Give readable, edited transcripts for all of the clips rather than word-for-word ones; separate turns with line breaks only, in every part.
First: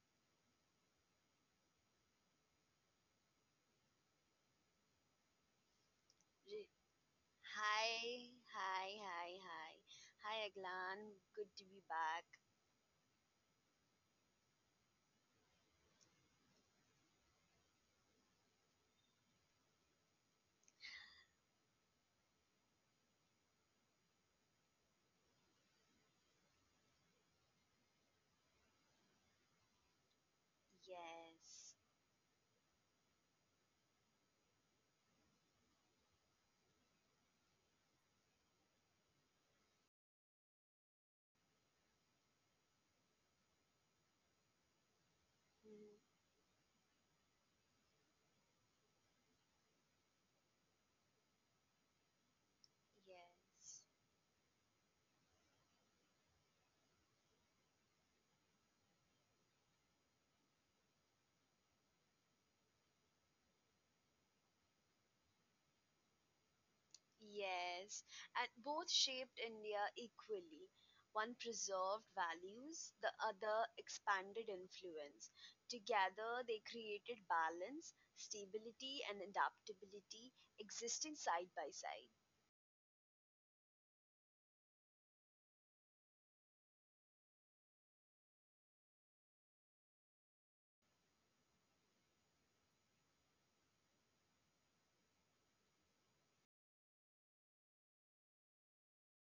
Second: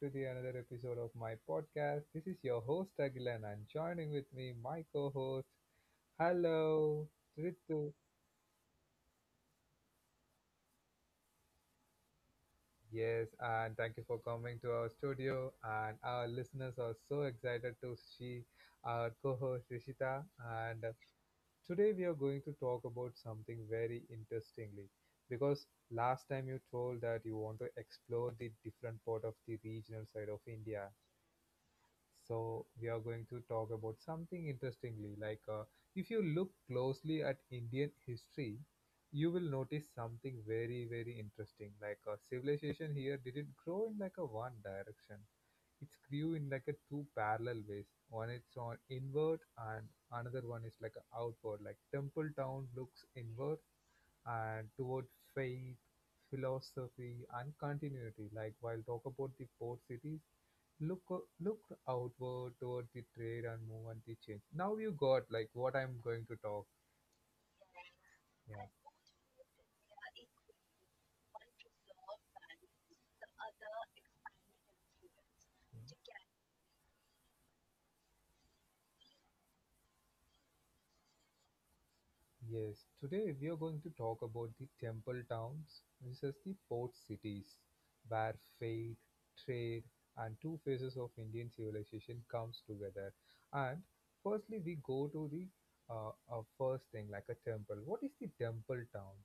to the another episode of my podcast. This is your host Agilan and joining with me my co-host.
Re-
Hello,
Hi,
Ritu.
hi, hi, hi. Hi, Aglan. Good to be back.
Yes, and thank you for coming to our studio. And our listeners are so excited to see our co-host Rishita. And today we are going to talk about something very interestingly because last time you told that you want to explore the different part of the regional side of India.
Yes.
So we are going to talk about something interestingly. Like if you look closely at Indian history, you will notice something very very interesting. Like civilization here didn't grow in like a one direction. It
Mhm.
grew in like a two parallel ways. One is on inward and another one is like a outward. Like Temple Town looks inward
Yes.
and toward faith, philosophy and continuity. Like while talk about the port cities look looked outward toward the trade and movement the change. Now you got like what I'm going to talk.
Yes. And
Yeah.
both shaped India equally. One preserved values, the other expanded influence. Together, they created balance, stability, and adaptability existing side by side.
Yes. Today we are going to talk about the temple towns versus the port cities, where faith, trade, and two phases of Indian civilization comes together. And firstly, we go to the first thing like a temple. What is the temple town?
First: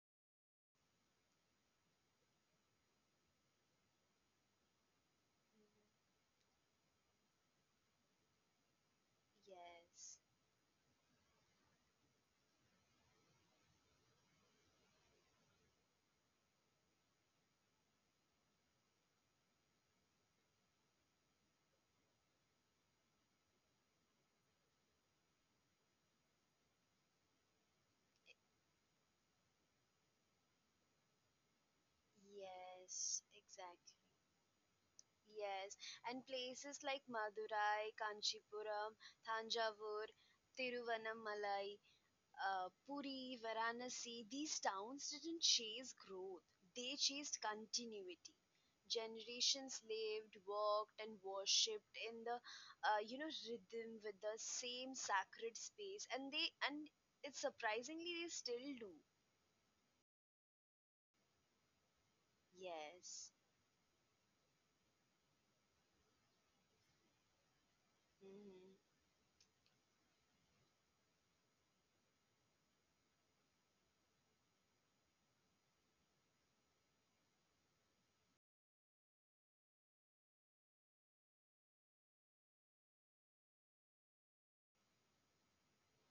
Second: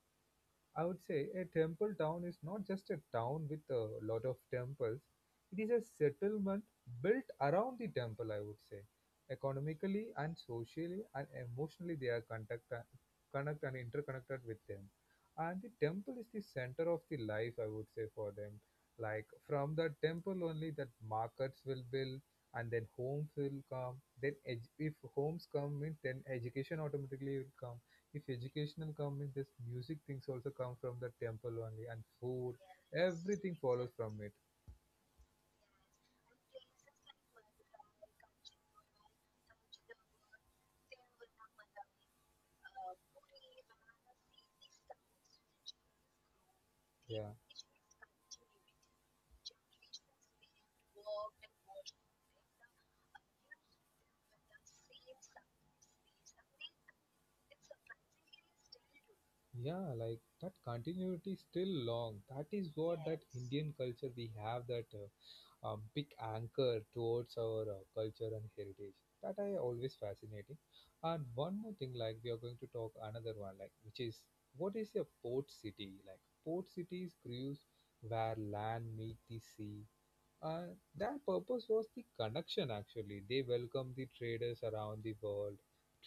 I would say a temple town is not just a town with a lot of temples, it is a settlement built around the temple, I would say. Economically
Yes.
and socially and emotionally, they are connect and interconnected with them. And the temple is the center of the life, I would say, for them. Like from the temple only, that markets will build and then homes will come. Then, if homes come, means then education automatically will come, if educational come in this, music things also come from the temple only, and food,
Yes,
everything follows
exactly.
from it.
Yes, and places like Madurai, Kanchipuram, Thanjavur, Tiruvannamalai, Puri, Varanasi, these towns didn't chase growth, they
Yeah.
chased continuity. Generations lived, worked, and worshipped in the rhythm with the same sacred space, and it's surprisingly they still do.
Yeah, like that continuity is still long. That is what that
Yes.
Indian culture we have, that big anchor towards our culture and
Hmm.
heritage. That I always fascinating. And one more thing, like we are going to talk another one, like which is, what is a port city? Like port cities cruise where land meet the sea. Uh, their purpose was the connection actually. They welcomed the traders around the world,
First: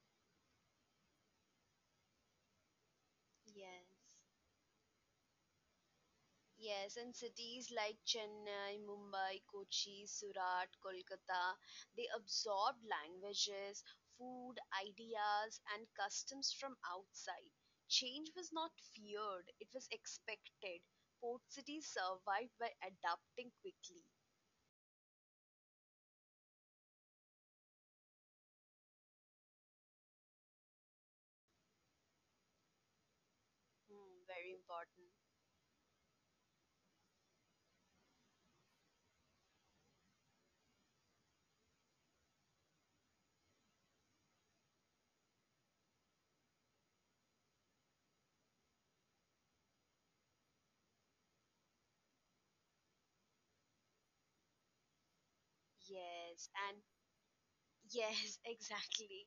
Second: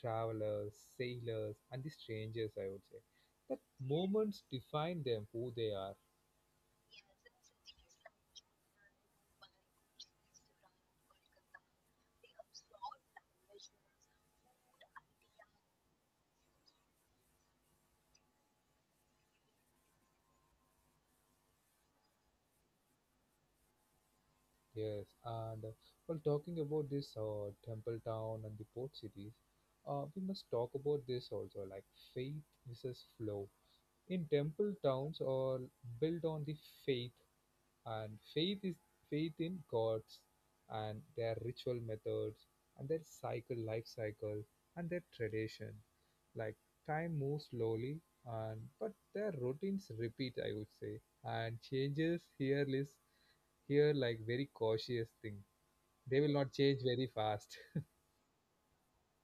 travelers, sailors, and the strangers, I would say. That
Yes.
moments define them, who they are.
Yes, and cities like Chennai, Mumbai, Kochi, Surat, Kolkata, they absorbed languages, food, ideas, and customs from outside. Change was not feared, it was expected. Port cities survived by adapting quickly.
Yes, and while talking about this temple town and the port cities, we must talk about this also, like faith versus flow.
Hmm,
In
very
temple
important.
towns, are built on the faith, and faith is faith in gods and their ritual methods and their cycle life cycle and their tradition. Like time moves slowly, and but their routines repeat, I would say, and changes here is here like very cautious thing. They will
Yes,
not
and
change very fast.
Yes, exactly.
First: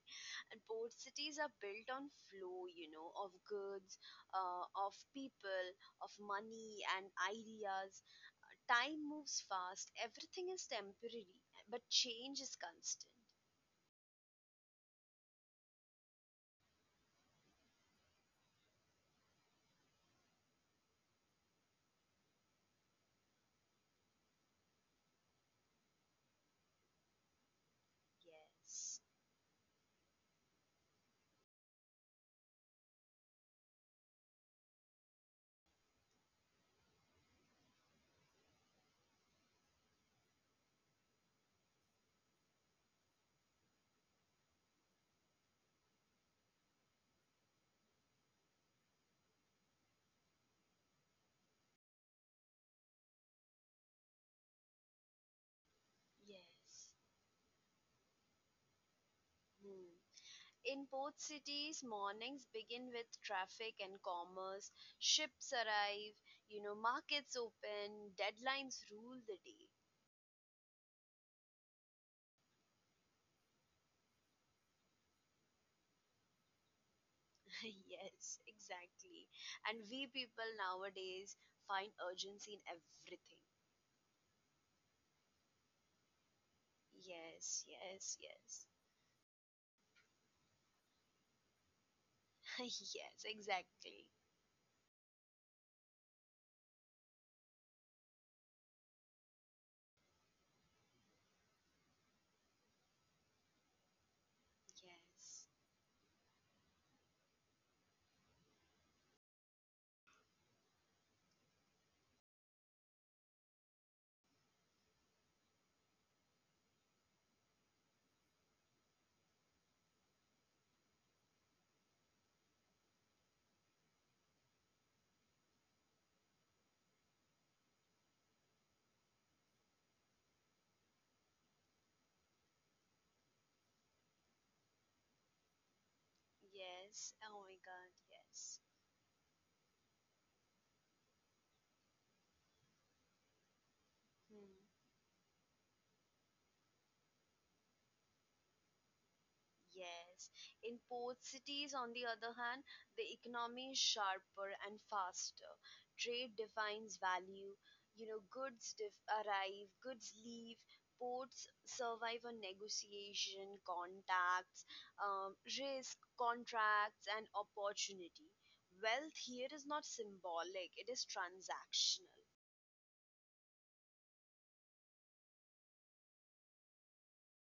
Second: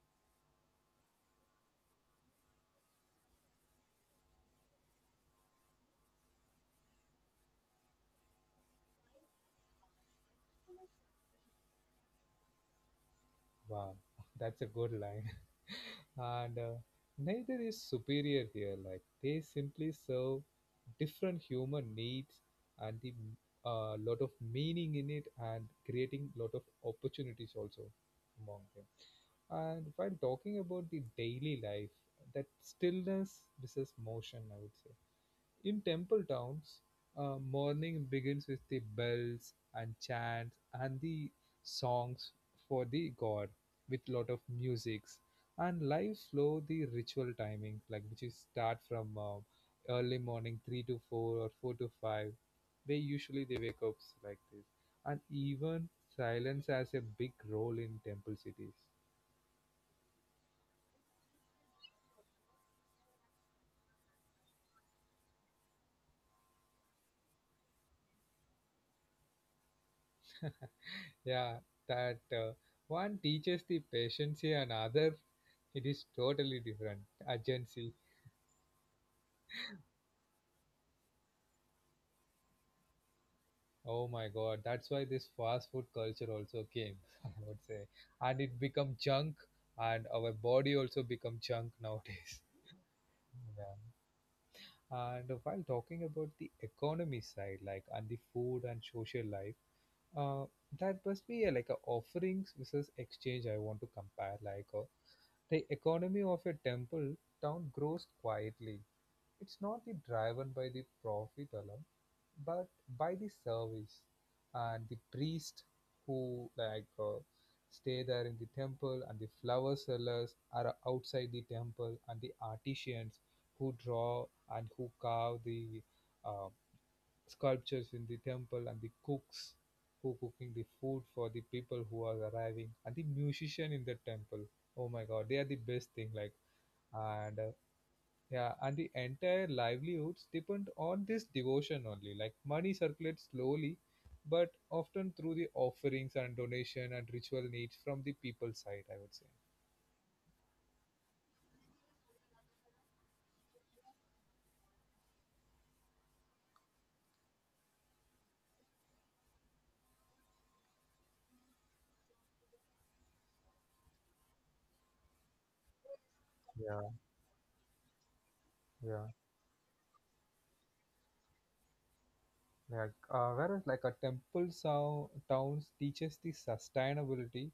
And port cities are built on flow, of goods, of people, of money and ideas. Time moves fast, everything is temporary, but change is constant.
Wow, that's a good line. And neither is superior here, like they simply serve different human needs, and the lot of meaning in it, and creating lot of opportunities also among them.
Yes,
And while talking about the daily life, that stillness versus motion, I would say, in temple towns, morning begins with the bells and chants and the songs for the god with lot of musics, and live slow the ritual timing, like which is start from early morning 3 to 4 or 4 to 5, they usually they wake up like this. And even silence
yes.
has a big role in temple cities.
Hmm. In port cities, mornings begin with traffic and commerce. Ships arrive, markets open, deadlines rule the day.
Yeah, that one teaches the patience and another. It is totally different. Agency.
Yes, exactly. And we people nowadays find urgency in everything.
Oh my god. That's why this fast food culture also came, I would
Yes,
say.
yes,
And it
yes.
become junk, and our body also become junk nowadays.
Yes,
Yeah.
exactly.
And while talking about the economy side, like and the food and social life, uh, that must be like a offerings versus exchange. I want to compare like
Yes,
the economy of a temple town grows quietly. It's not the driven by the profit alone, but by the service and the priest who like stay there in the temple, and the flower sellers are outside the temple, and the artisans who draw and who carve the uh, sculptures in the temple, and the cooks who cooking the food for the people who are arriving, and the musician in the temple. Oh my god, they are the best thing, like.
yes.
And
Oh my god,
yeah,
yes.
and the entire livelihoods depend on this devotion only. Like money circulates slowly, but
Hmm.
often through the offerings and donation and ritual needs from the people side, I would say.
Yes. In port cities, on the other hand, the economy is sharper and faster. Trade defines value. You know, goods arrive, goods leave. Ports survive on negotiation, contacts, risk,
Yeah,
contracts, and opportunity.
yeah,
Wealth here is not symbolic, it is transactional.
yeah. Whereas like a temple towns teaches the sustainability,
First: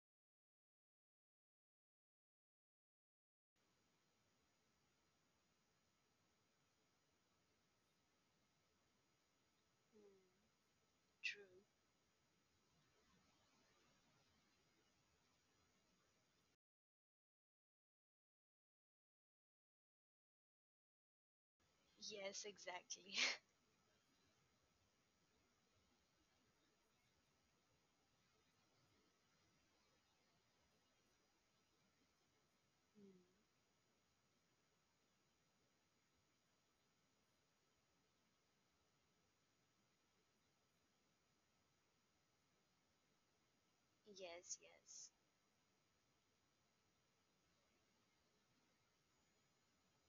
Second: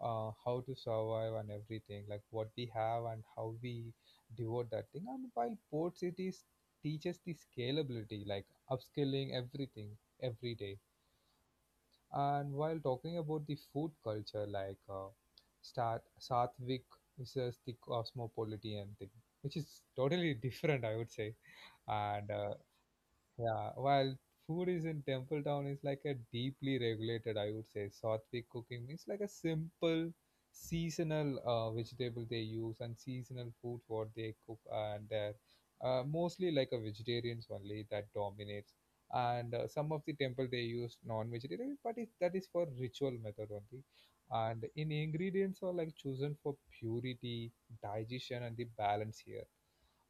how to survive and everything, like what we have and how we devote that thing. And while port cities teaches the scalability, like upscaling everything
Mm,
every day.
true.
And while talking about the food culture, like Satvik versus the cosmopolitan thing, which is totally different, I would say. And
Yes, exactly.
yeah, while food is in Temple Town is like a deeply regulated, I would say. Sattvic cooking means like a simple seasonal vegetable they use, and
Mm,
seasonal food what they cook and there. Mostly like a vegetarians only that dominates. And some of the temple they use non-vegetarian, but that is for ritual method only.
yes,
And in
yes.
ingredients are like chosen for purity, digestion, and the balance here.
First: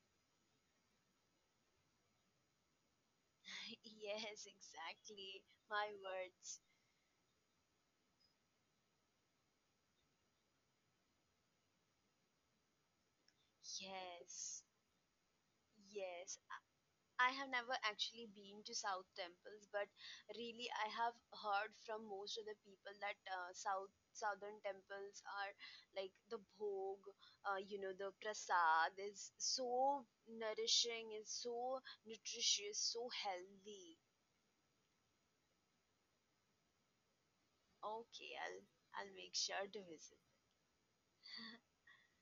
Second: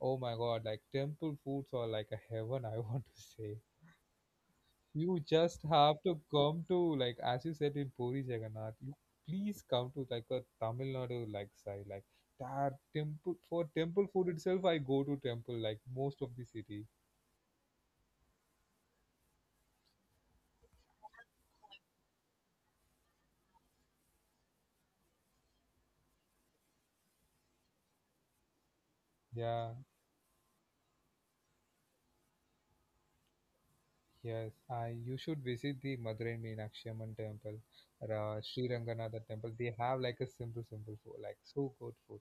Oh my god, like temple foods are like a heaven, I want to say.
Yes,
You
exactly.
just
My
have to
words.
come to, like, as you said in Puri Jagannath, you please come to like a Tamil Nadu like side. Like that temple, for temple food
Yes.
itself I go to temple like most of
Yes.
the city.
I have never actually been to South temples, but really I have heard from most of the people that Southern temples are like the bhog, the prasad is
Yeah,
so nourishing, is so nutritious, so healthy.
yes. I You should visit the Madurai Meenakshi Amman temple,
Okay,
Ra
I'll
Sri
I'll
Ranganatha
make
temple.
sure
They
to
have
visit.
like a simple, simple food, like so good food.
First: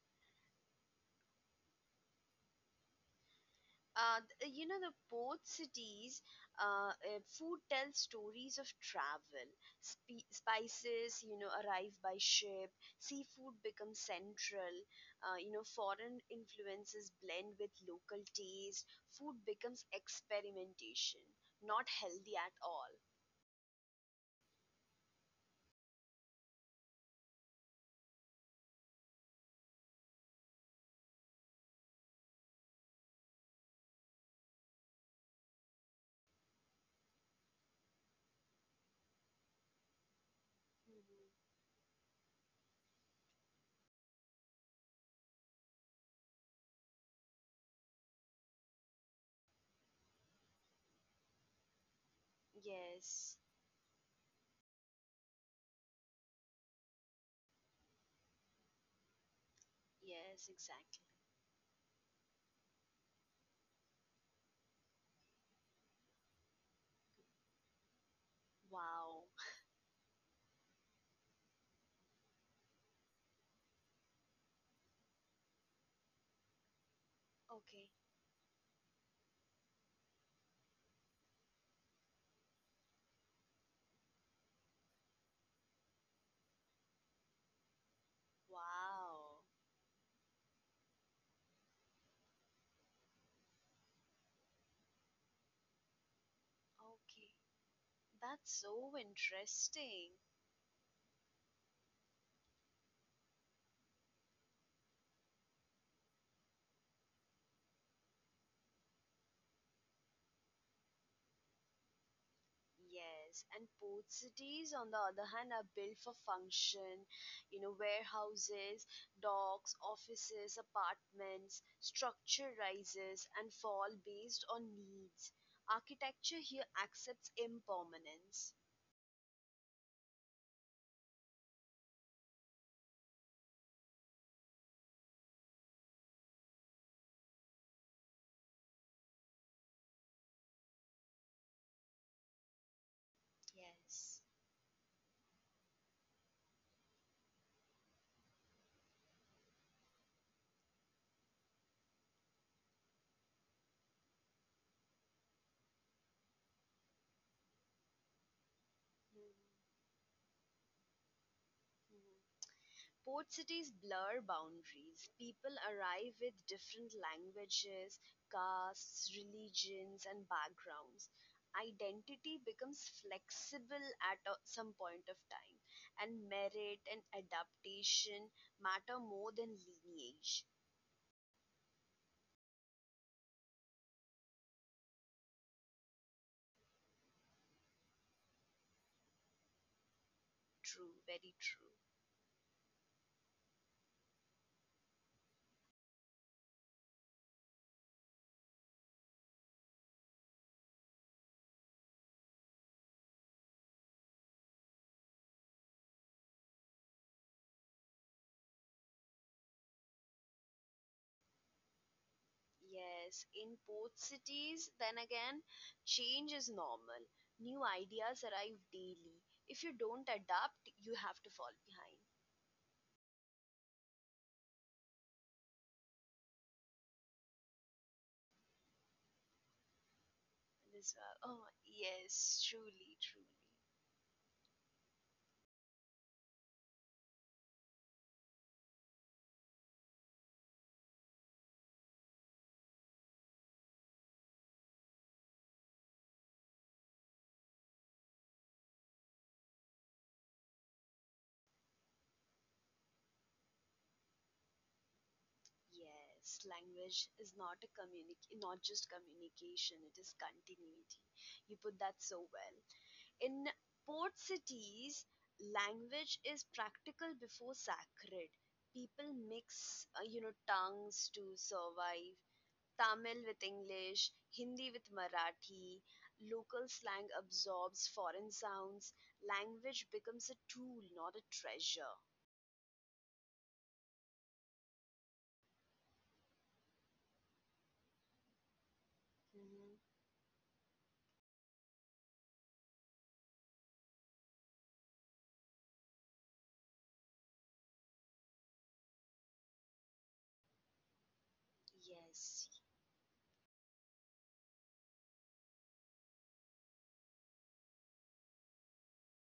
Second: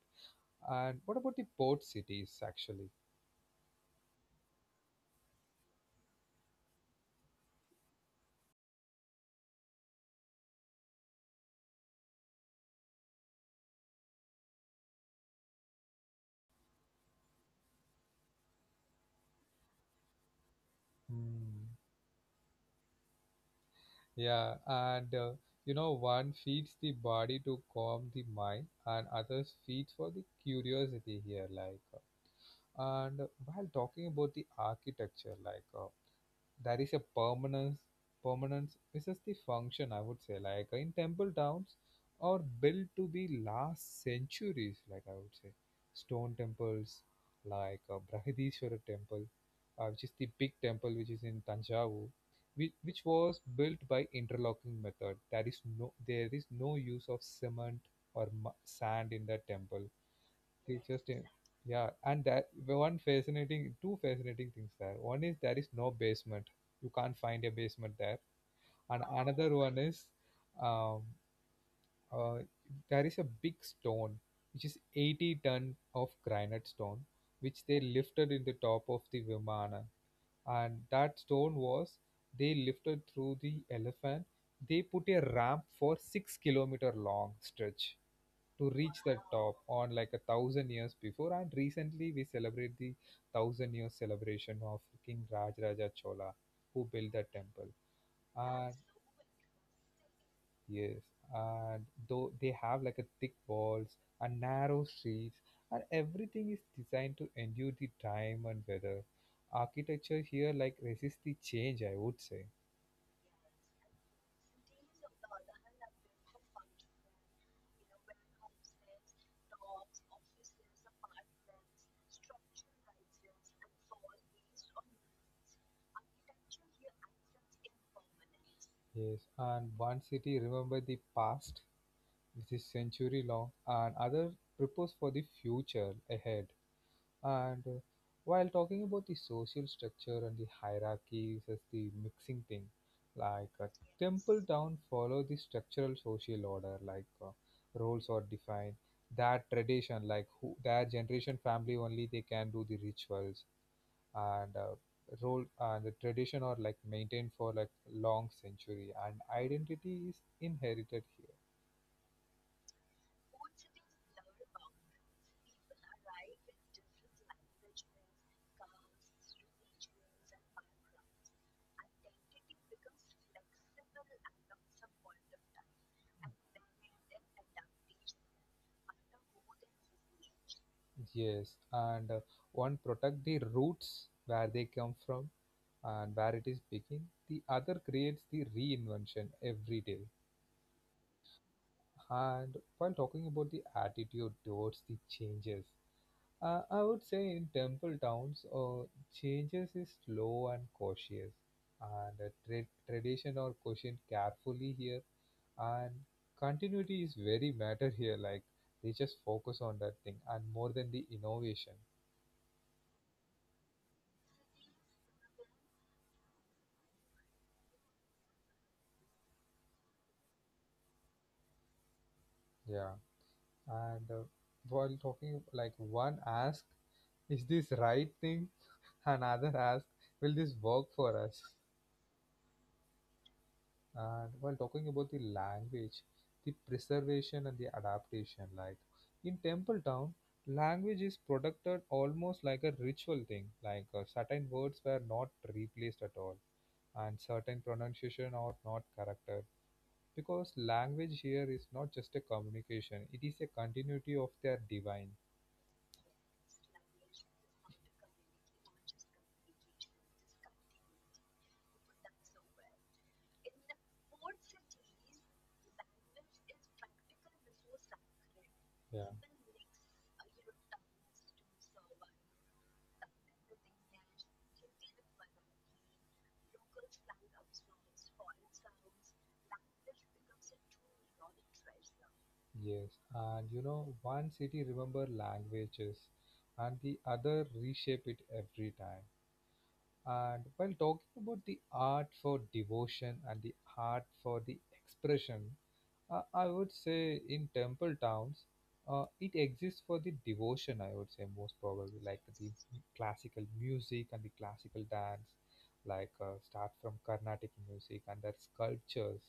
And what about the port cities actually?
The both cities, food tells stories of travel. Spices arrive by ship. Seafood becomes central. Foreign influences blend with local taste. Food becomes experimentation,
Hmm.
not healthy at all.
Yeah, and one feeds the body to calm the mind, and others feeds for the curiosity here. Like, and while talking about the architecture, like there is a permanence, this is the function, I would say. Like in temple
Mhm.
towns are built to be last centuries, like I would say. Stone temples, like Brahadishwara temple, which is the big temple which is in Tanjavur, which
Yes,
was built by interlocking method. There is no use of cement or sand in that temple.
yes, exactly.
Teachers team. Yeah, and that one fascinating, two fascinating things there. One is there is no basement. You can't find a basement there. And
Wow.
another one is, um, uh, there is a big stone which is 80 ton of granite stone, which they
Okay.
lifted in the top of the Vimana. And that stone was they lifted through the elephant. They put a ramp for 6 km long stretch to reach the
Wow.
top on like a 1,000 years before, and recently we celebrate the 1,000-year celebration of king Rajaraja Chola who built the
Okay,
temple,
that's
and
so interesting.
yes. And though they have like a thick walls and narrow streets, and everything is designed to endure the time and weather. Architecture here like resists the change, I would say.
Yes, and port cities, on the other hand, are built for function. You know, warehouses, docks, offices, apartments, structure rises and fall based on needs. Architecture here accepts impermanence.
Yes, and one city remember the past, this is century long, and others propose for the future ahead. And while talking about the social structure and the hierarchies as the mixing thing, like a
Yes.
temple town follow the structural social order, like roles are defined. That tradition, like who, that generation family only they can do the rituals, and role and the tradition are like maintained for like long century, and identity is inherited here.
Mhm. Port cities blur boundaries; people arrive with different languages, castes, religions, and backgrounds. Identity becomes flexible at some point of time, and merit and adaptation matter more than lineage.
Yes, and one protect the roots where they come from and where it is begin. The other creates the reinvention every day.
True, very true.
And while talking about the attitude towards the changes, I would say in temple towns, changes is slow and cautious, and tradition or caution carefully here, and continuity is very matter here. Like they just focus on that thing and more than the innovation.
Yes, in port cities, then again, change is normal. New ideas arrive daily. If you don't adapt, you have to fall behind.
Yeah. And while talking, like one asked, "Is this right thing?" Another asked, "Will this work for us?"
Oh yes, truly, truly,
And while talking about the language, the preservation and the adaptation, like in Temple Town, language is protected almost like a ritual thing. Like certain words were not replaced at all, and certain pronunciation are not corrected, because language here is not just a communication; it is a continuity of their divine.
yes. Language is not a communic, not just communication. It is continuity. You put that so well. In port cities, language is practical before sacred.
Yeah.
People mix tongues to survive. Tamil with English, Hindi with Marathi. Local slang absorbs foreign sounds. Language becomes a tool, not a treasure.
Yes, and one city remember languages and the other reshape it every time.
Mm-hmm.
And while talking about the art for devotion and the art for the expression, I would say in temple towns, it exists for the devotion, I would say, most probably, like
Yes,
the classical music and the classical dance, like start from Carnatic music and their sculptures.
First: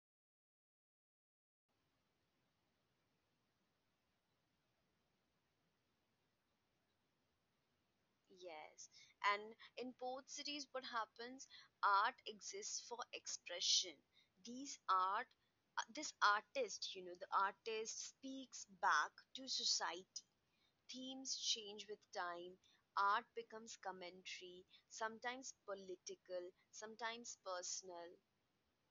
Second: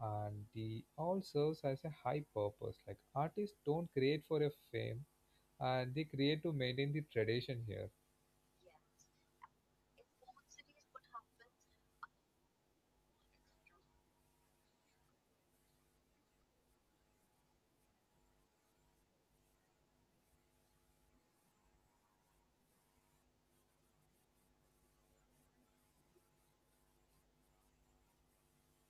And the all serves as a high purpose. Like artists don't create for a fame, and they create to maintain the tradition here.
yes. And in both cities, what happens? Art exists for expression. These art, this artist, you know, the artist speaks back to society. Themes change with time. Art becomes commentary, sometimes political, sometimes personal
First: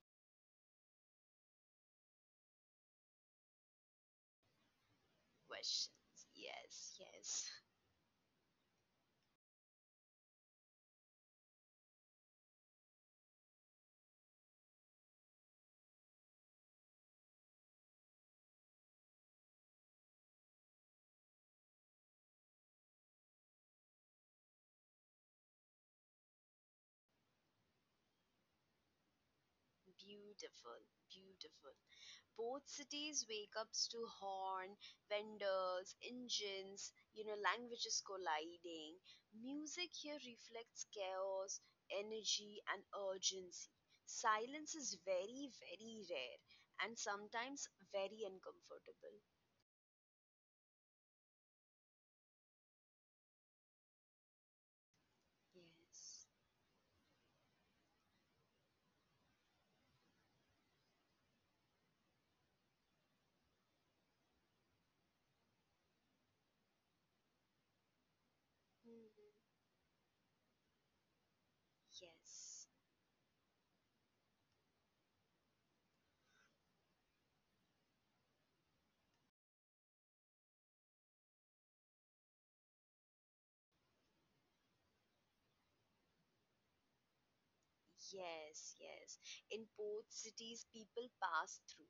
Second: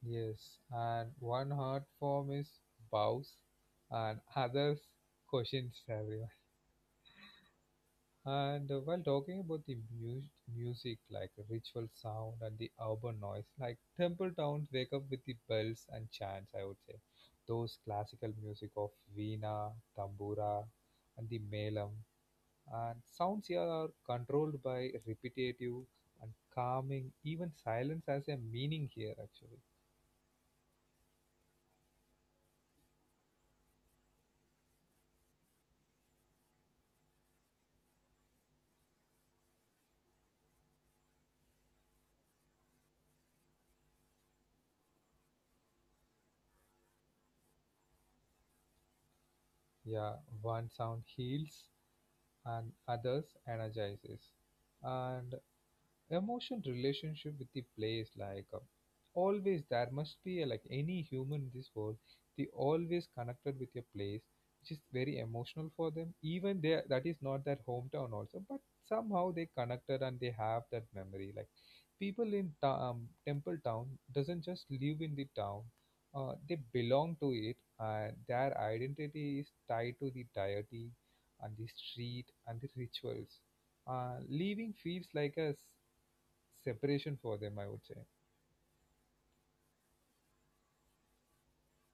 Yes, and one art form is bows, and others questions everyone.
questions. Yes, yes.
And while talking about the music, like ritual sound and the urban noise, like temple towns wake up with the bells and chants, I would say. Those classical music of veena, tambura, and the melam. And sounds here are controlled by repetitive and calming, even silence has a meaning here, actually.
Beautiful, beautiful. Both cities wake up to horn, vendors, engines, languages colliding. Music here reflects chaos, energy, and urgency. Silence is very, very rare and sometimes very uncomfortable.
Yeah, one sound heals and others energizes. And
Yes.
emotion relationship with the place like always there must be a, like any human in this world they always connected with a place which is very emotional for them even there that is not their hometown also but
Mhm.
somehow they connected and they have that memory like people in
Yes.
temple town doesn't just live in the town, they belong to it, and their identity is tied to the deity and the street and the rituals. Leaving feels like a separation for them, I would say.
Yes, yes. In port cities, people pass through.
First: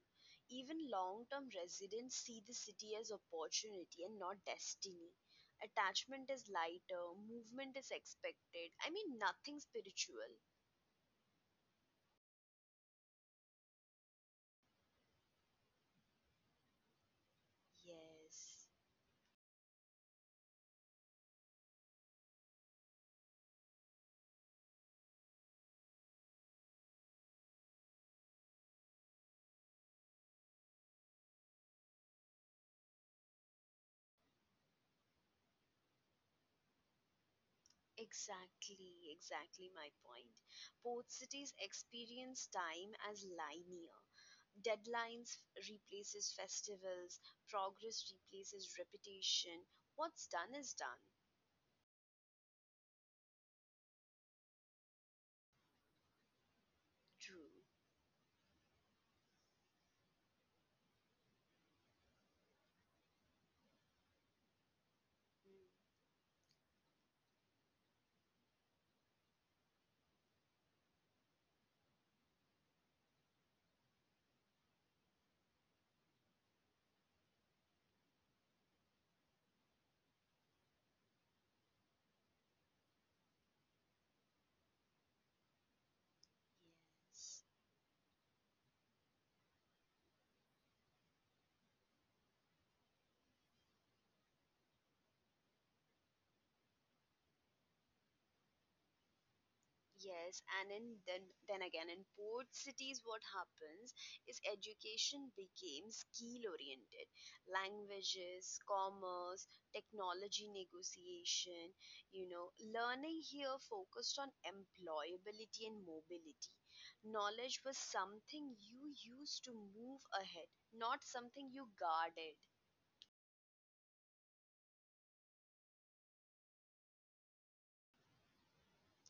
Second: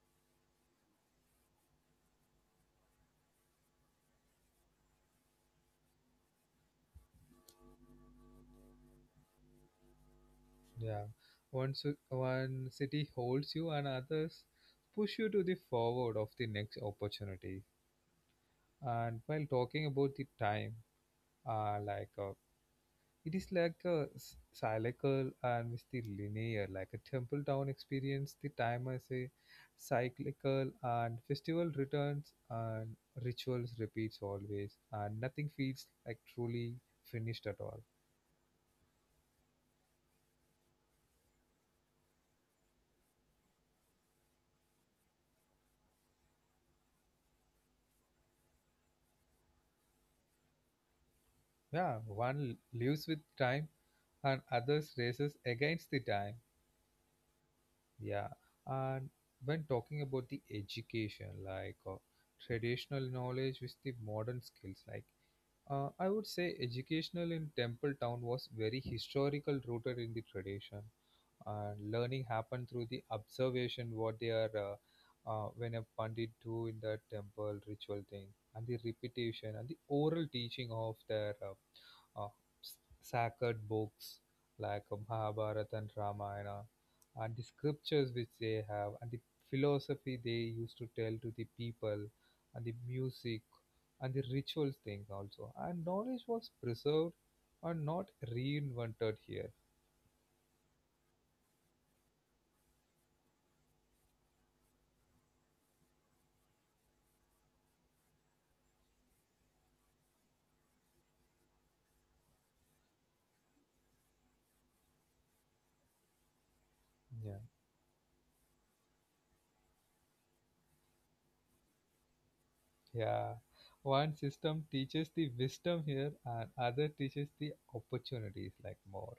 Even long term residents see the city as opportunity and not destiny. Attachment is lighter, movement is expected. I mean, nothing spiritual.
Yeah, one city holds you and others push you to the forward of the next opportunity.
Yes,
And while talking about the time, uh, like uh, it is like a cyclical and with the linear, like a temple town experience the time, I say, cyclical, and festival returns and rituals repeats always, and nothing feels like truly finished at all.
exactly, exactly my point. Port cities experience time as linear. Deadlines replaces festivals, progress replaces repetition. What's done is done.
Yeah, one lives with time and others races against the time.
True.
Yeah, and when talking about the education, like traditional knowledge with the modern skills, like I would say educational in Temple Town was very historical rooted in the tradition. And learning happened through the observation what they are when a pandit do in that temple ritual thing, and the repetition and the oral teaching of their s- sacred books like Mahabharata and Ramayana, and
Yes,
the scriptures which they have, and the philosophy they used to tell to the people, and the music and the rituals thing also. And knowledge was preserved and not reinvented here.
yes, and in then again in port cities, what happens is education became skill oriented. Languages, commerce, technology negotiation, learning here focused on employability and mobility.
Yeah.
Knowledge was something you used to move ahead, not something you guarded.
Yeah. One system teaches the wisdom here and other teaches the opportunities like more.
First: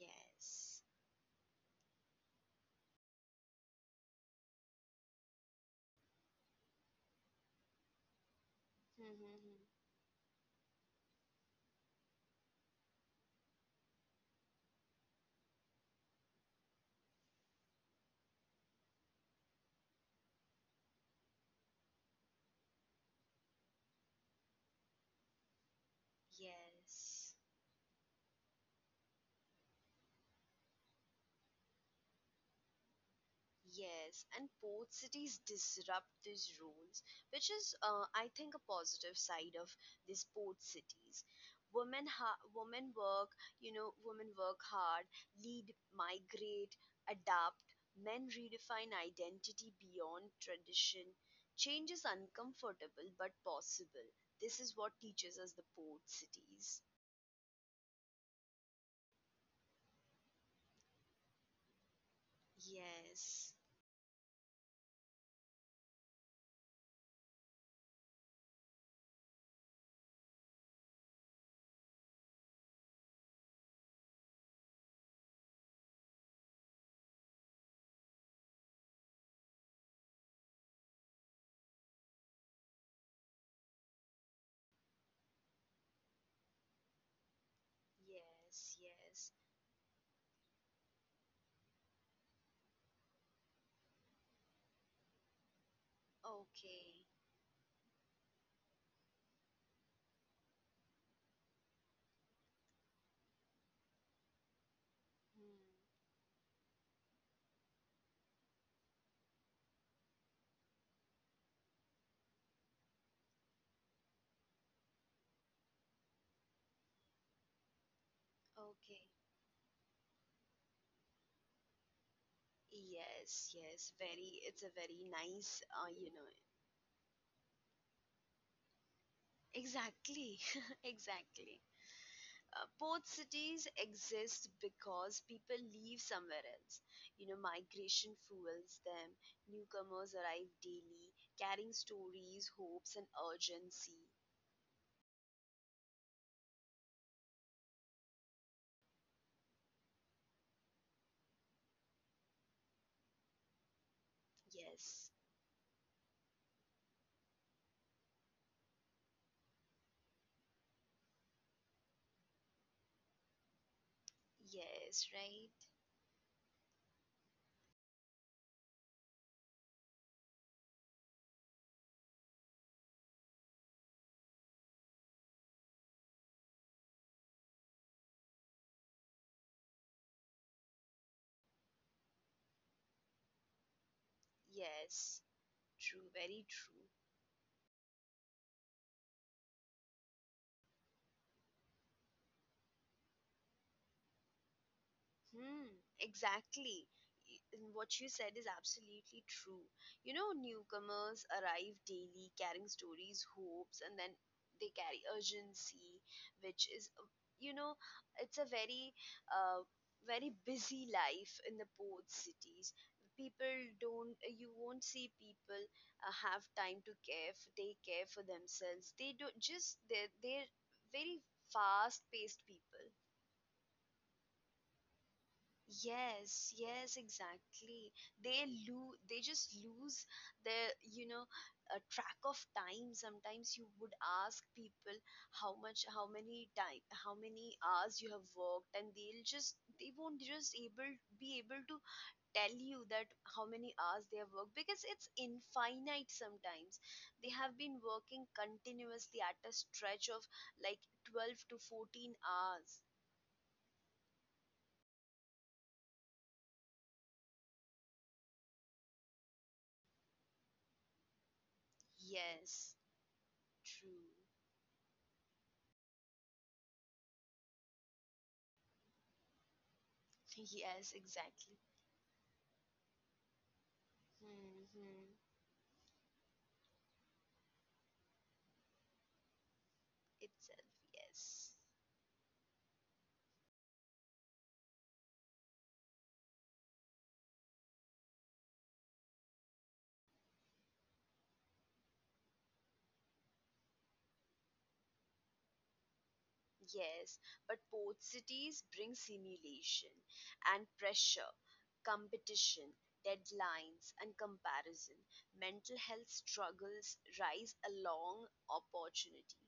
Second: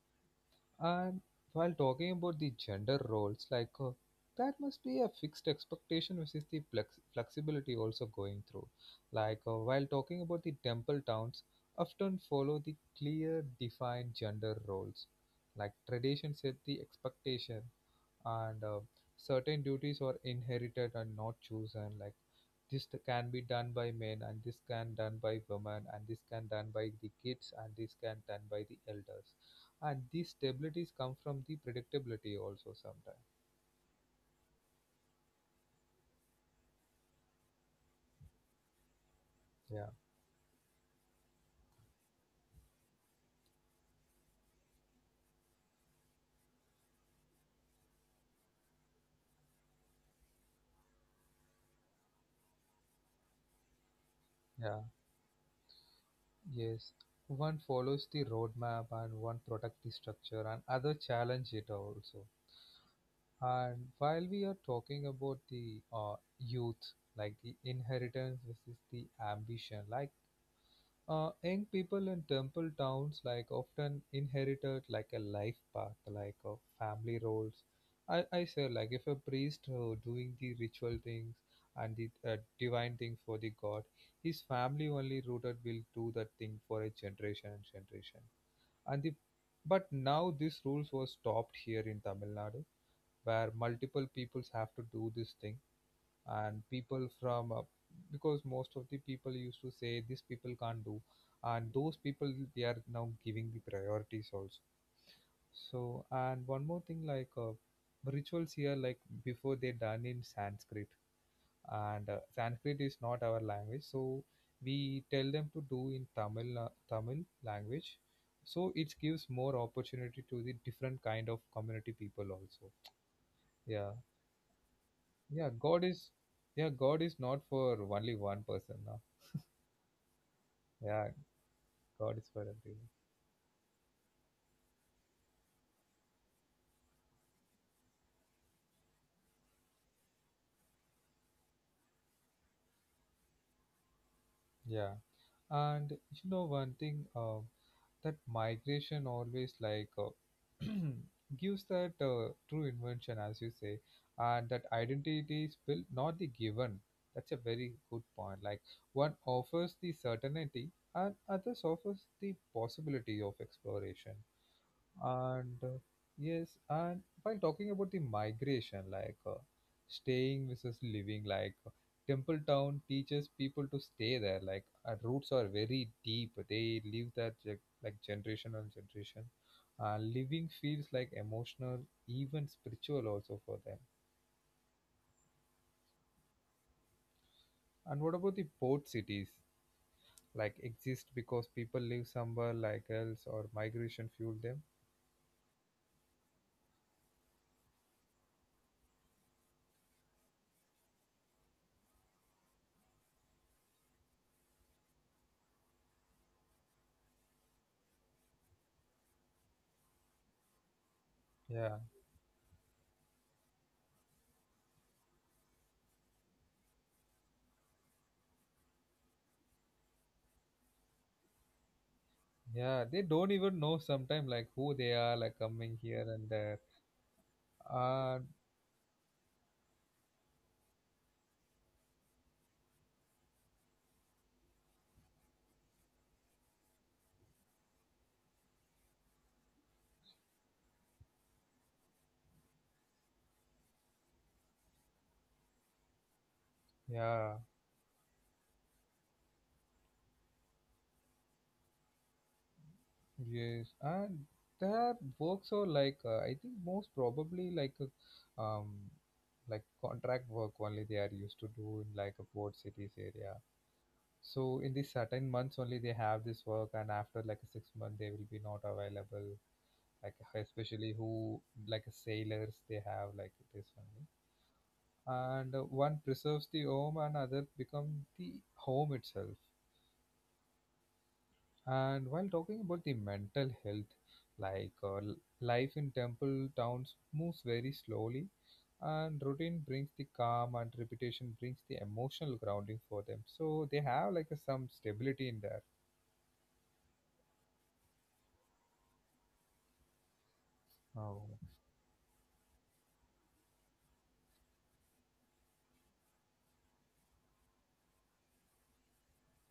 Yes.
And while talking about the gender roles, like that must be a fixed expectation which is the flexibility also going through. Like while talking about the temple towns, often follow the clear defined gender roles, like tradition set the expectation, and certain duties are inherited and not chosen, like this can be done by men, and this can done by women, and this can done by the
Yes.
kids, and this can done by the elders, and these stabilities come from the predictability also sometimes.
Yes, and port cities disrupt these rules, which is, I think, a positive side of
Yeah.
these port cities. Women, ha- women work, you know, women work hard, lead, migrate, adapt. Men redefine identity beyond tradition. Change is uncomfortable but possible. This is
Yeah.
what teaches us the port cities.
Yes, one follows the roadmap, and one protect the structure and other challenge it also.
Yes,
And while we are talking about the youth, like the inheritance versus the ambition, like young people in temple towns like often inherited like a life path, like family roles. I say, like if a priest doing the ritual things and the divine thing for the god, his family only rooted will do that thing for a generation and generation.
yes,
And the
yes.
but now this rules was stopped here in Tamil Nadu, where multiple peoples have to do this thing, and
Okay.
people from because most of the people used to say these people can't do, and those people they are now giving the priorities also.
Hmm.
So, and one more thing, like rituals here, like before they done in Sanskrit, and Sanskrit is not our language, so we tell them to do in Tamil, Tamil language, so it
Okay.
gives more opportunity to the different kind of community people also.
Yes, yes,
Yeah,
very. It's a very nice,
yeah,
uh,
God is,
you know,
yeah, God is not for only one person.
Exactly,
Yeah,
exactly.
God is for
Uh,
everyone.
both cities exist because people leave somewhere else. You know, migration fuels them. Newcomers arrive daily, carrying stories, hopes, and urgency.
Yeah, and you know one thing, that migration always like gives that true invention, as you say, and that
Yes,
identity is built not the given. That's a very good point. Like one offers the certainty, and others offers the possibility of exploration.
yes, right?
And yes, and while talking about the migration, like staying versus living, like temple town teaches people to stay there, like roots are very deep, they live that like generation on generation. Living feels like emotional, even spiritual also for them.
Yes, true, very true.
And what about the port cities, like exist because people live somewhere like else, or migration fueled them.
Hmm, exactly. And what you said is absolutely true. You know, newcomers arrive daily carrying stories, hopes, and then they carry urgency, which is, you know, it's a very, uh, very busy life in the
Yeah.
port cities. People don't, you won't see people have time to take care for themselves. They don't just, they're very fast paced
Yeah,
people.
they don't even know sometimes like who they are, like coming here and
Yes,
there.
yes, exactly.
And
They just lose their track of time. Sometimes you would ask people how much, how many time, how many hours you have worked, and they won't just able be able to tell you that how many hours they have worked because it's infinite. Sometimes
yeah,
they have been working continuously at a stretch of like 12 to 14 hours.
yes, and that works are like I think most probably like contract work only they are used to do in like a port
Yes,
cities area.
true.
So in these certain months only they have this work, and after like a 6 months they will be not available. Like especially
Yes,
who
exactly.
like sailors they have like this one.
Mm-hmm.
And one preserves the home and other become the home itself.
Itself, yes.
And while talking about the mental health, like life in temple towns moves very slowly, and routine brings the calm, and repetition brings the emotional grounding for them, so they have like a, some stability in there.
Yes, but port cities bring simulation and
Oh.
pressure, competition, deadlines, and comparison. Mental health struggles rise along opportunity.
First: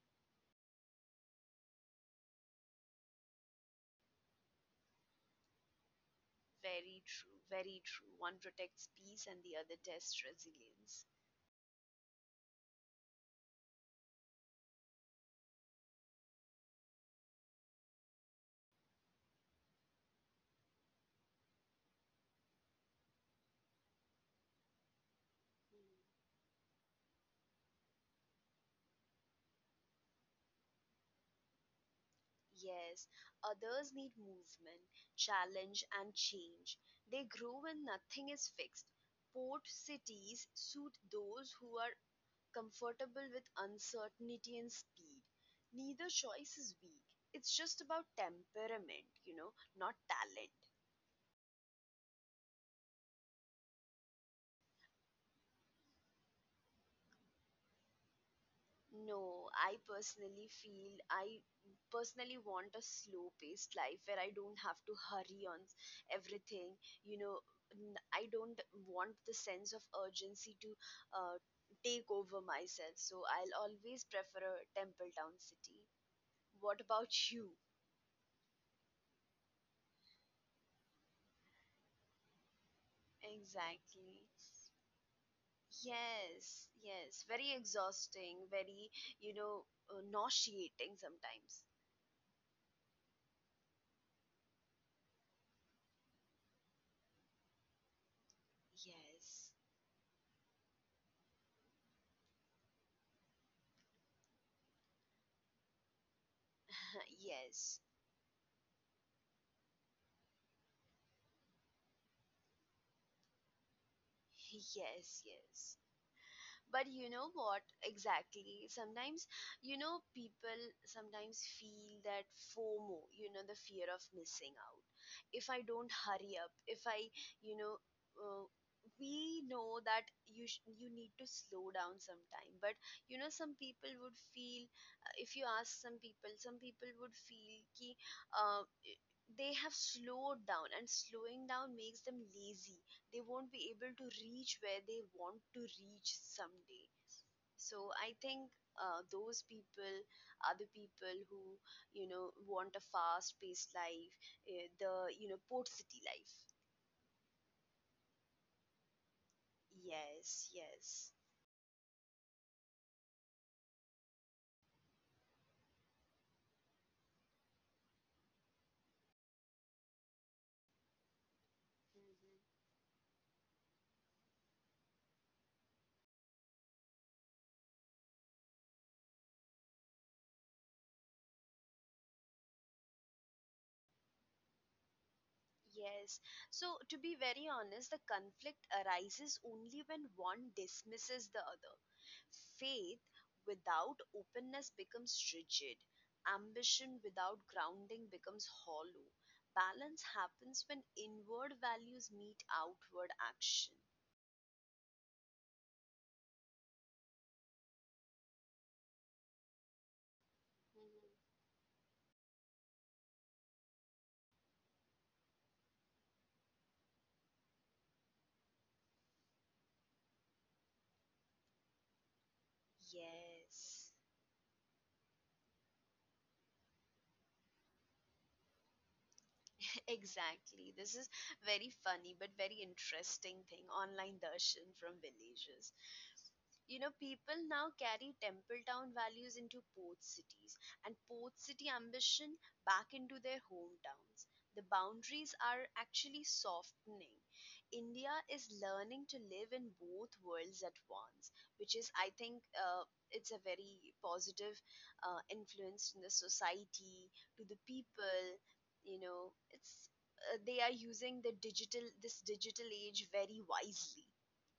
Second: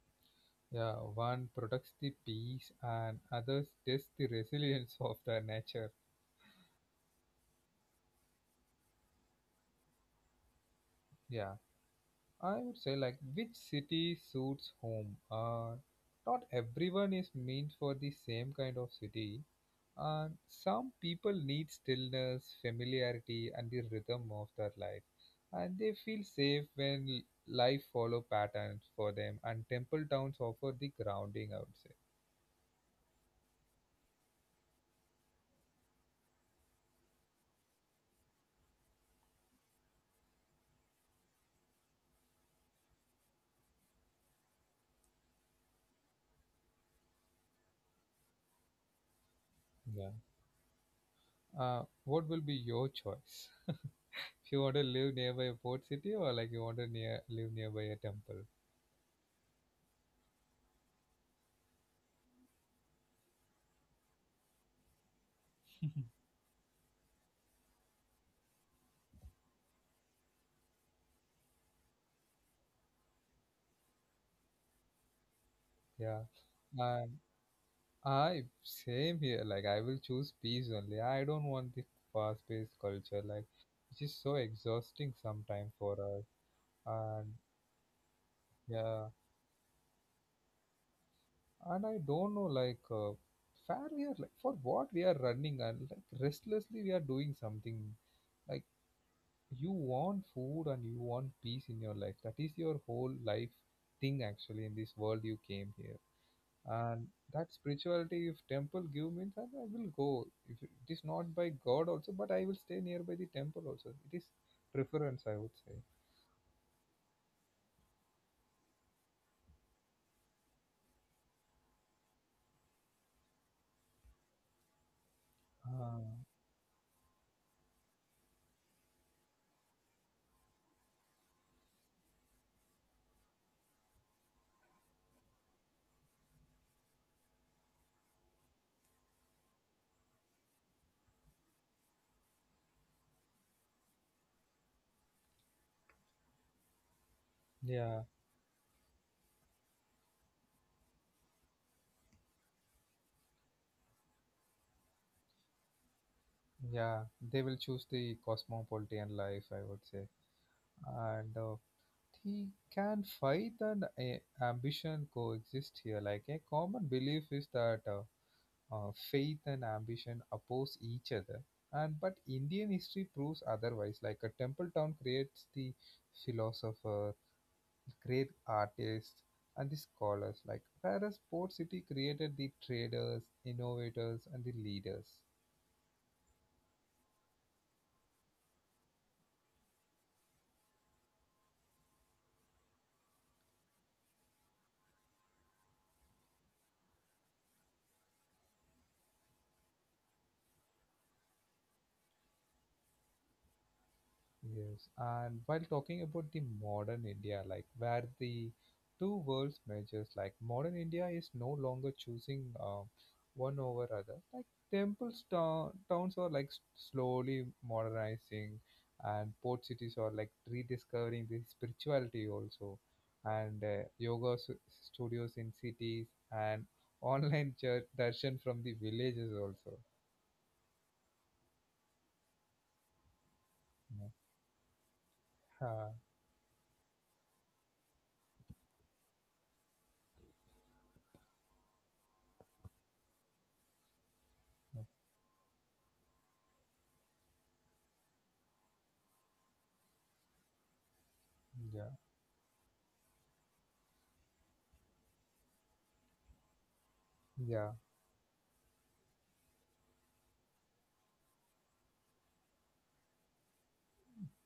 Yeah, one protects the peace and others test the resilience of the nature.
Very true, very true. One protects peace and the other tests resilience.
Yeah, I would say like which city suits home. Not everyone is meant for the same kind of city, and some people need stillness, familiarity, and the rhythm of their life, and they feel safe when life follow patterns for them. And temple towns offer the grounding, I would say.
Yes, others need movement, challenge, and change. They grow when nothing is fixed. Port cities suit those who are comfortable with uncertainty and speed. Neither choice is weak. It's just about temperament, not
Yeah.
talent.
What will be your choice? If you want to live nearby a port city, or like you want to near live nearby a temple?
No, I personally want a slow paced life where I don't have to hurry on everything. You know, I don't want the sense of urgency to uh, take over myself. So I'll always prefer a temple town city.
Yeah.
What about
And.
you?
I same here. Like I will choose peace only. I don't want this fast-paced culture, like which
Exactly.
is so exhausting sometimes for us.
Yes, yes.
And
Very exhausting, very,
yeah,
you know, nauseating sometimes.
and I don't know like where we are, like for what we are running, and like restlessly we are doing something. Like
Yes.
you want food and you want peace in your life. That is your whole life thing actually in this world you came here. And that
Yes.
spirituality, if temple give me that, I will go, if it is not by god also, but I will stay nearby the temple also, it is
Yes,
preference, I would
yes.
say.
But you know what exactly? Sometimes, people sometimes feel that FOMO, the fear of missing out. If I don't
Ah,
hurry up, if I, you know, uh, we know that you need to slow down sometime. But you know, some people would if you ask some people would feel uh, they have slowed down, and slowing down makes them lazy they won't be able to reach where they want to reach someday. So I
yeah,
think those people are the people who want a fast-paced life, the port city life.
yeah, they will choose the cosmopolitan life, I would say.
Yes, yes.
And the can faith and a ambition coexist here, like a common belief is that faith and ambition oppose each other, and but
Mhm.
Indian history proves otherwise, like a temple town creates the philosopher, great artists, and the scholars, like whereas port city created the traders, innovators, and the leaders.
Yes. So, to be very honest, the conflict arises only when one dismisses the other. Faith without openness becomes rigid. Ambition without grounding becomes hollow. Balance happens when inward values meet outward action.
Yes, and while talking about the modern India, like where the two worlds merges, like modern India
Mhm.
is no longer choosing one over other. Like temples, town, towns are like slowly modernizing, and port cities are like rediscovering the spirituality also, and
Yes.
yoga studios in cities, and online church darshan from the villages also.
Exactly. This is very funny but very interesting thing. Online darshan from villages.
Yeah,
You know, people now carry temple town values into port cities, and port city ambition back into their hometowns. The boundaries are actually softening. India is learning to live in both worlds at once, which is
yeah,
I think it's a very positive influence in the society to the
yeah.
people. You know, it's they are using the digital this digital age very wisely.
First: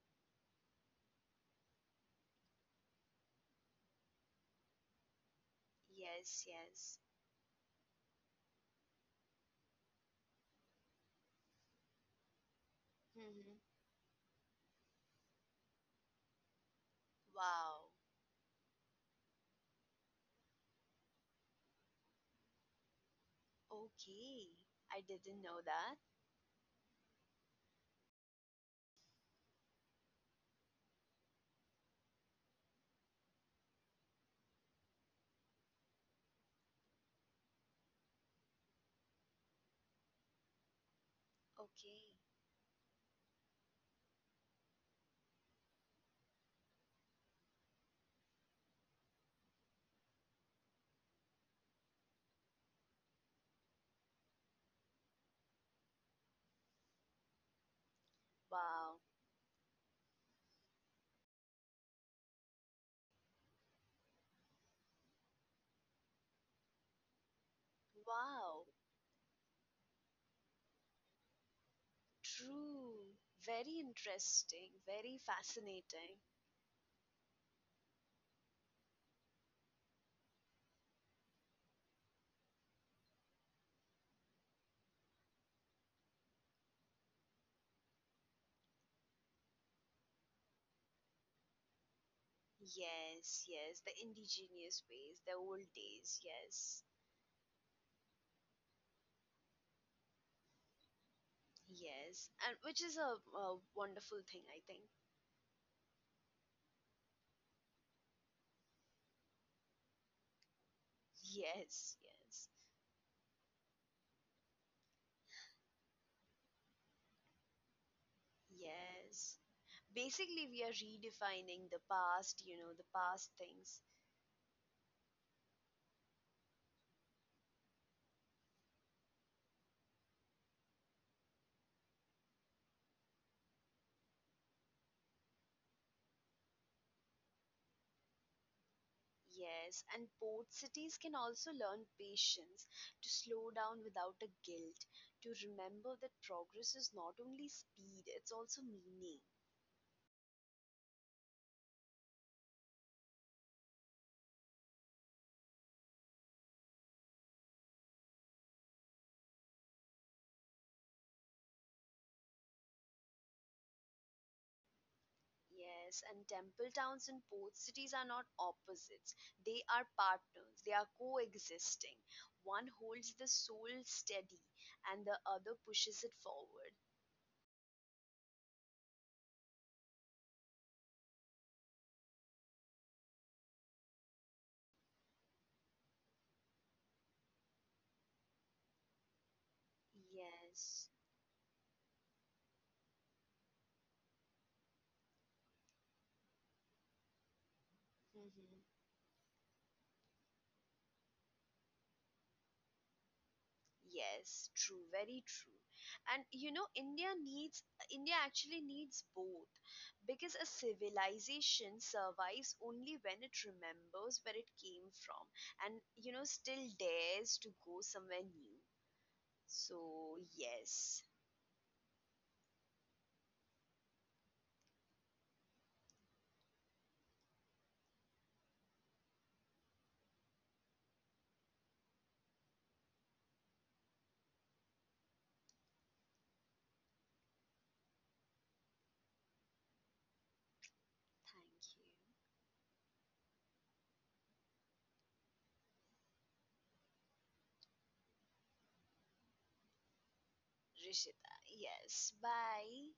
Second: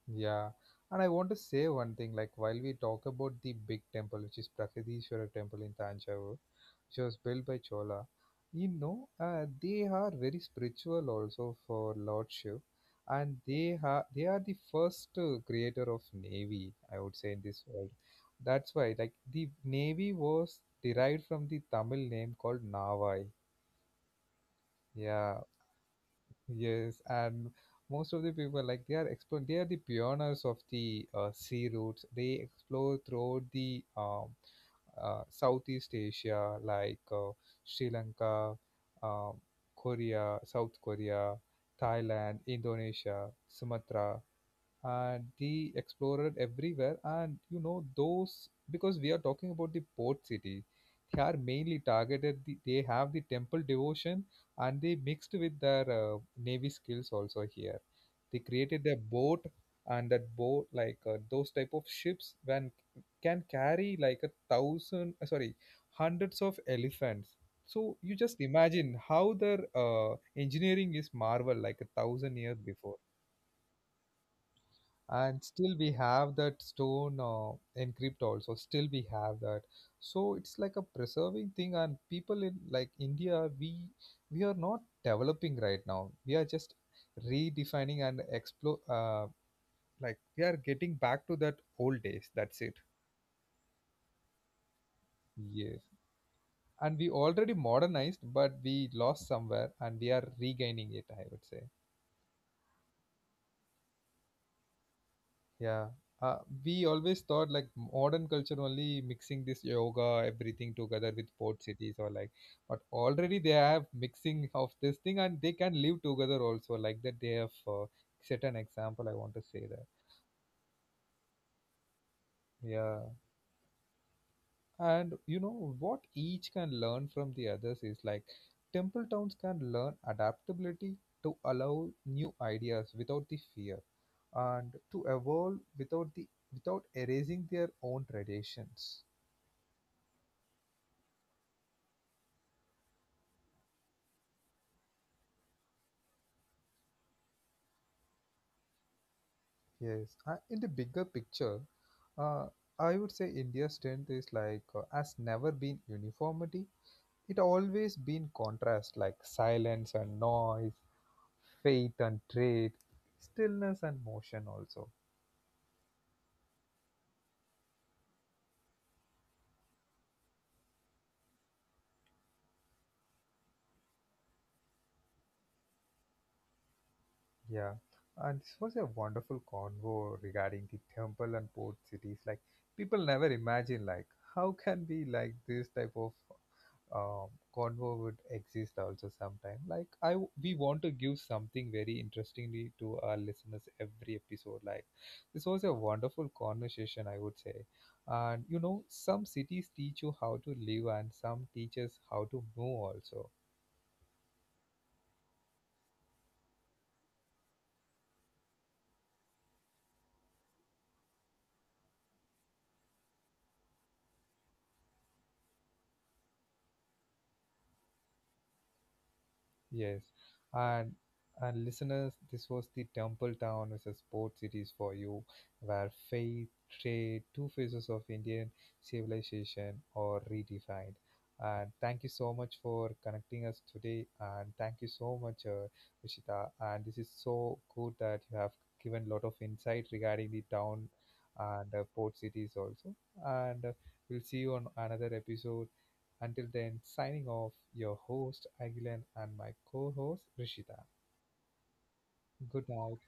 Yeah, and I want to say one thing, like while we talk about the big temple, which is Prakadishwara temple in Tanjavur,
Yes,
which
yes.
was built by Chola, you know, they are very spiritual also for Lord Shiv, and
Hmm.
they are the first creator of navy, I would say, in this
Wow.
world. That's why like the navy was derived from the Tamil name called Navai.
Okay. I
Yeah.
didn't know that.
Yes, and most of the people like they are explore. They are the pioneers of the sea routes. They explore throughout the Southeast Asia, like Sri Lanka, um, Korea, South Korea,
Okay.
Thailand, Indonesia, Sumatra, and the explorer everywhere. And you know those, because we are talking about the port city, they are mainly targeted the, they have the temple devotion, and they mixed with their navy skills also here, they created
Wow.
their boat. And that boat, like those type of ships when can carry like a thousand sorry, hundreds of elephants. So you just
Wow.
imagine how their engineering is marvel, like a thousand years before.
True. Very interesting. Very
And still we
fascinating.
have that stone encrypt also, still we have that. So it's like a preserving thing, and people in like India, we are not developing right now, we are just redefining and explore, like we are getting back to that old days, that's it.
Yes, yes. The indigenous ways, the old
Yes,
days. Yes.
and we already modernized, but we lost somewhere, and we are regaining it, I would say.
Yes. And which is a wonderful thing, I think.
Yeah. Uh, we always thought like modern culture only mixing this yoga, everything together with port cities,
Yes,
or like,
yes.
but already they have mixing of this thing, and they can live together also like that. They have, set an example, I want
Yes.
to say that.
Basically, we are redefining the past, the
Yeah.
past things.
And you know what each can learn from the others is like temple towns can learn adaptability, to allow new ideas without the fear, and to evolve without the without erasing their own traditions.
Yes, and port cities can also learn patience, to slow down without a guilt, to remember that progress is not only speed, it's also meaning.
Yes, in the bigger picture, uh, I would say India's strength is like has never been uniformity. It always been contrast, like silence and noise, faith and trade, stillness and motion also.
Yes, and temple towns and port cities are not opposites. They are partners, they are coexisting. One holds the soul steady and the other pushes it forward.
Yeah, and this was a wonderful convo regarding the temple and port cities. Like people never imagine like how can be like this type of um, convo would exist also sometime. Like we want
Yes.
to give something very interestingly to our listeners every episode. Like this was a wonderful conversation, I would say. And you know, some cities teach you how to live, and some teaches how to move also.
Yes, true, very true. And you know, India actually needs both because a civilization survives only when it remembers where it came from and, still dares to go somewhere new.
Yes,
So,
and
yes,
and listeners, this was the Temple Town as a sports cities for you, where faith, trade, two phases of Indian civilization are redefined. And thank you so much for connecting us today, and thank you so much, Vishita. And this is so good that you have given lot of insight regarding the town
thank
and
you,
port cities also. And we'll see you on another episode. Until then, signing off, your host Agilan and my co host Rishita.
Rishita. Yes,
Good night.
bye.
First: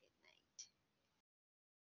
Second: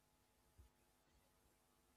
Good night.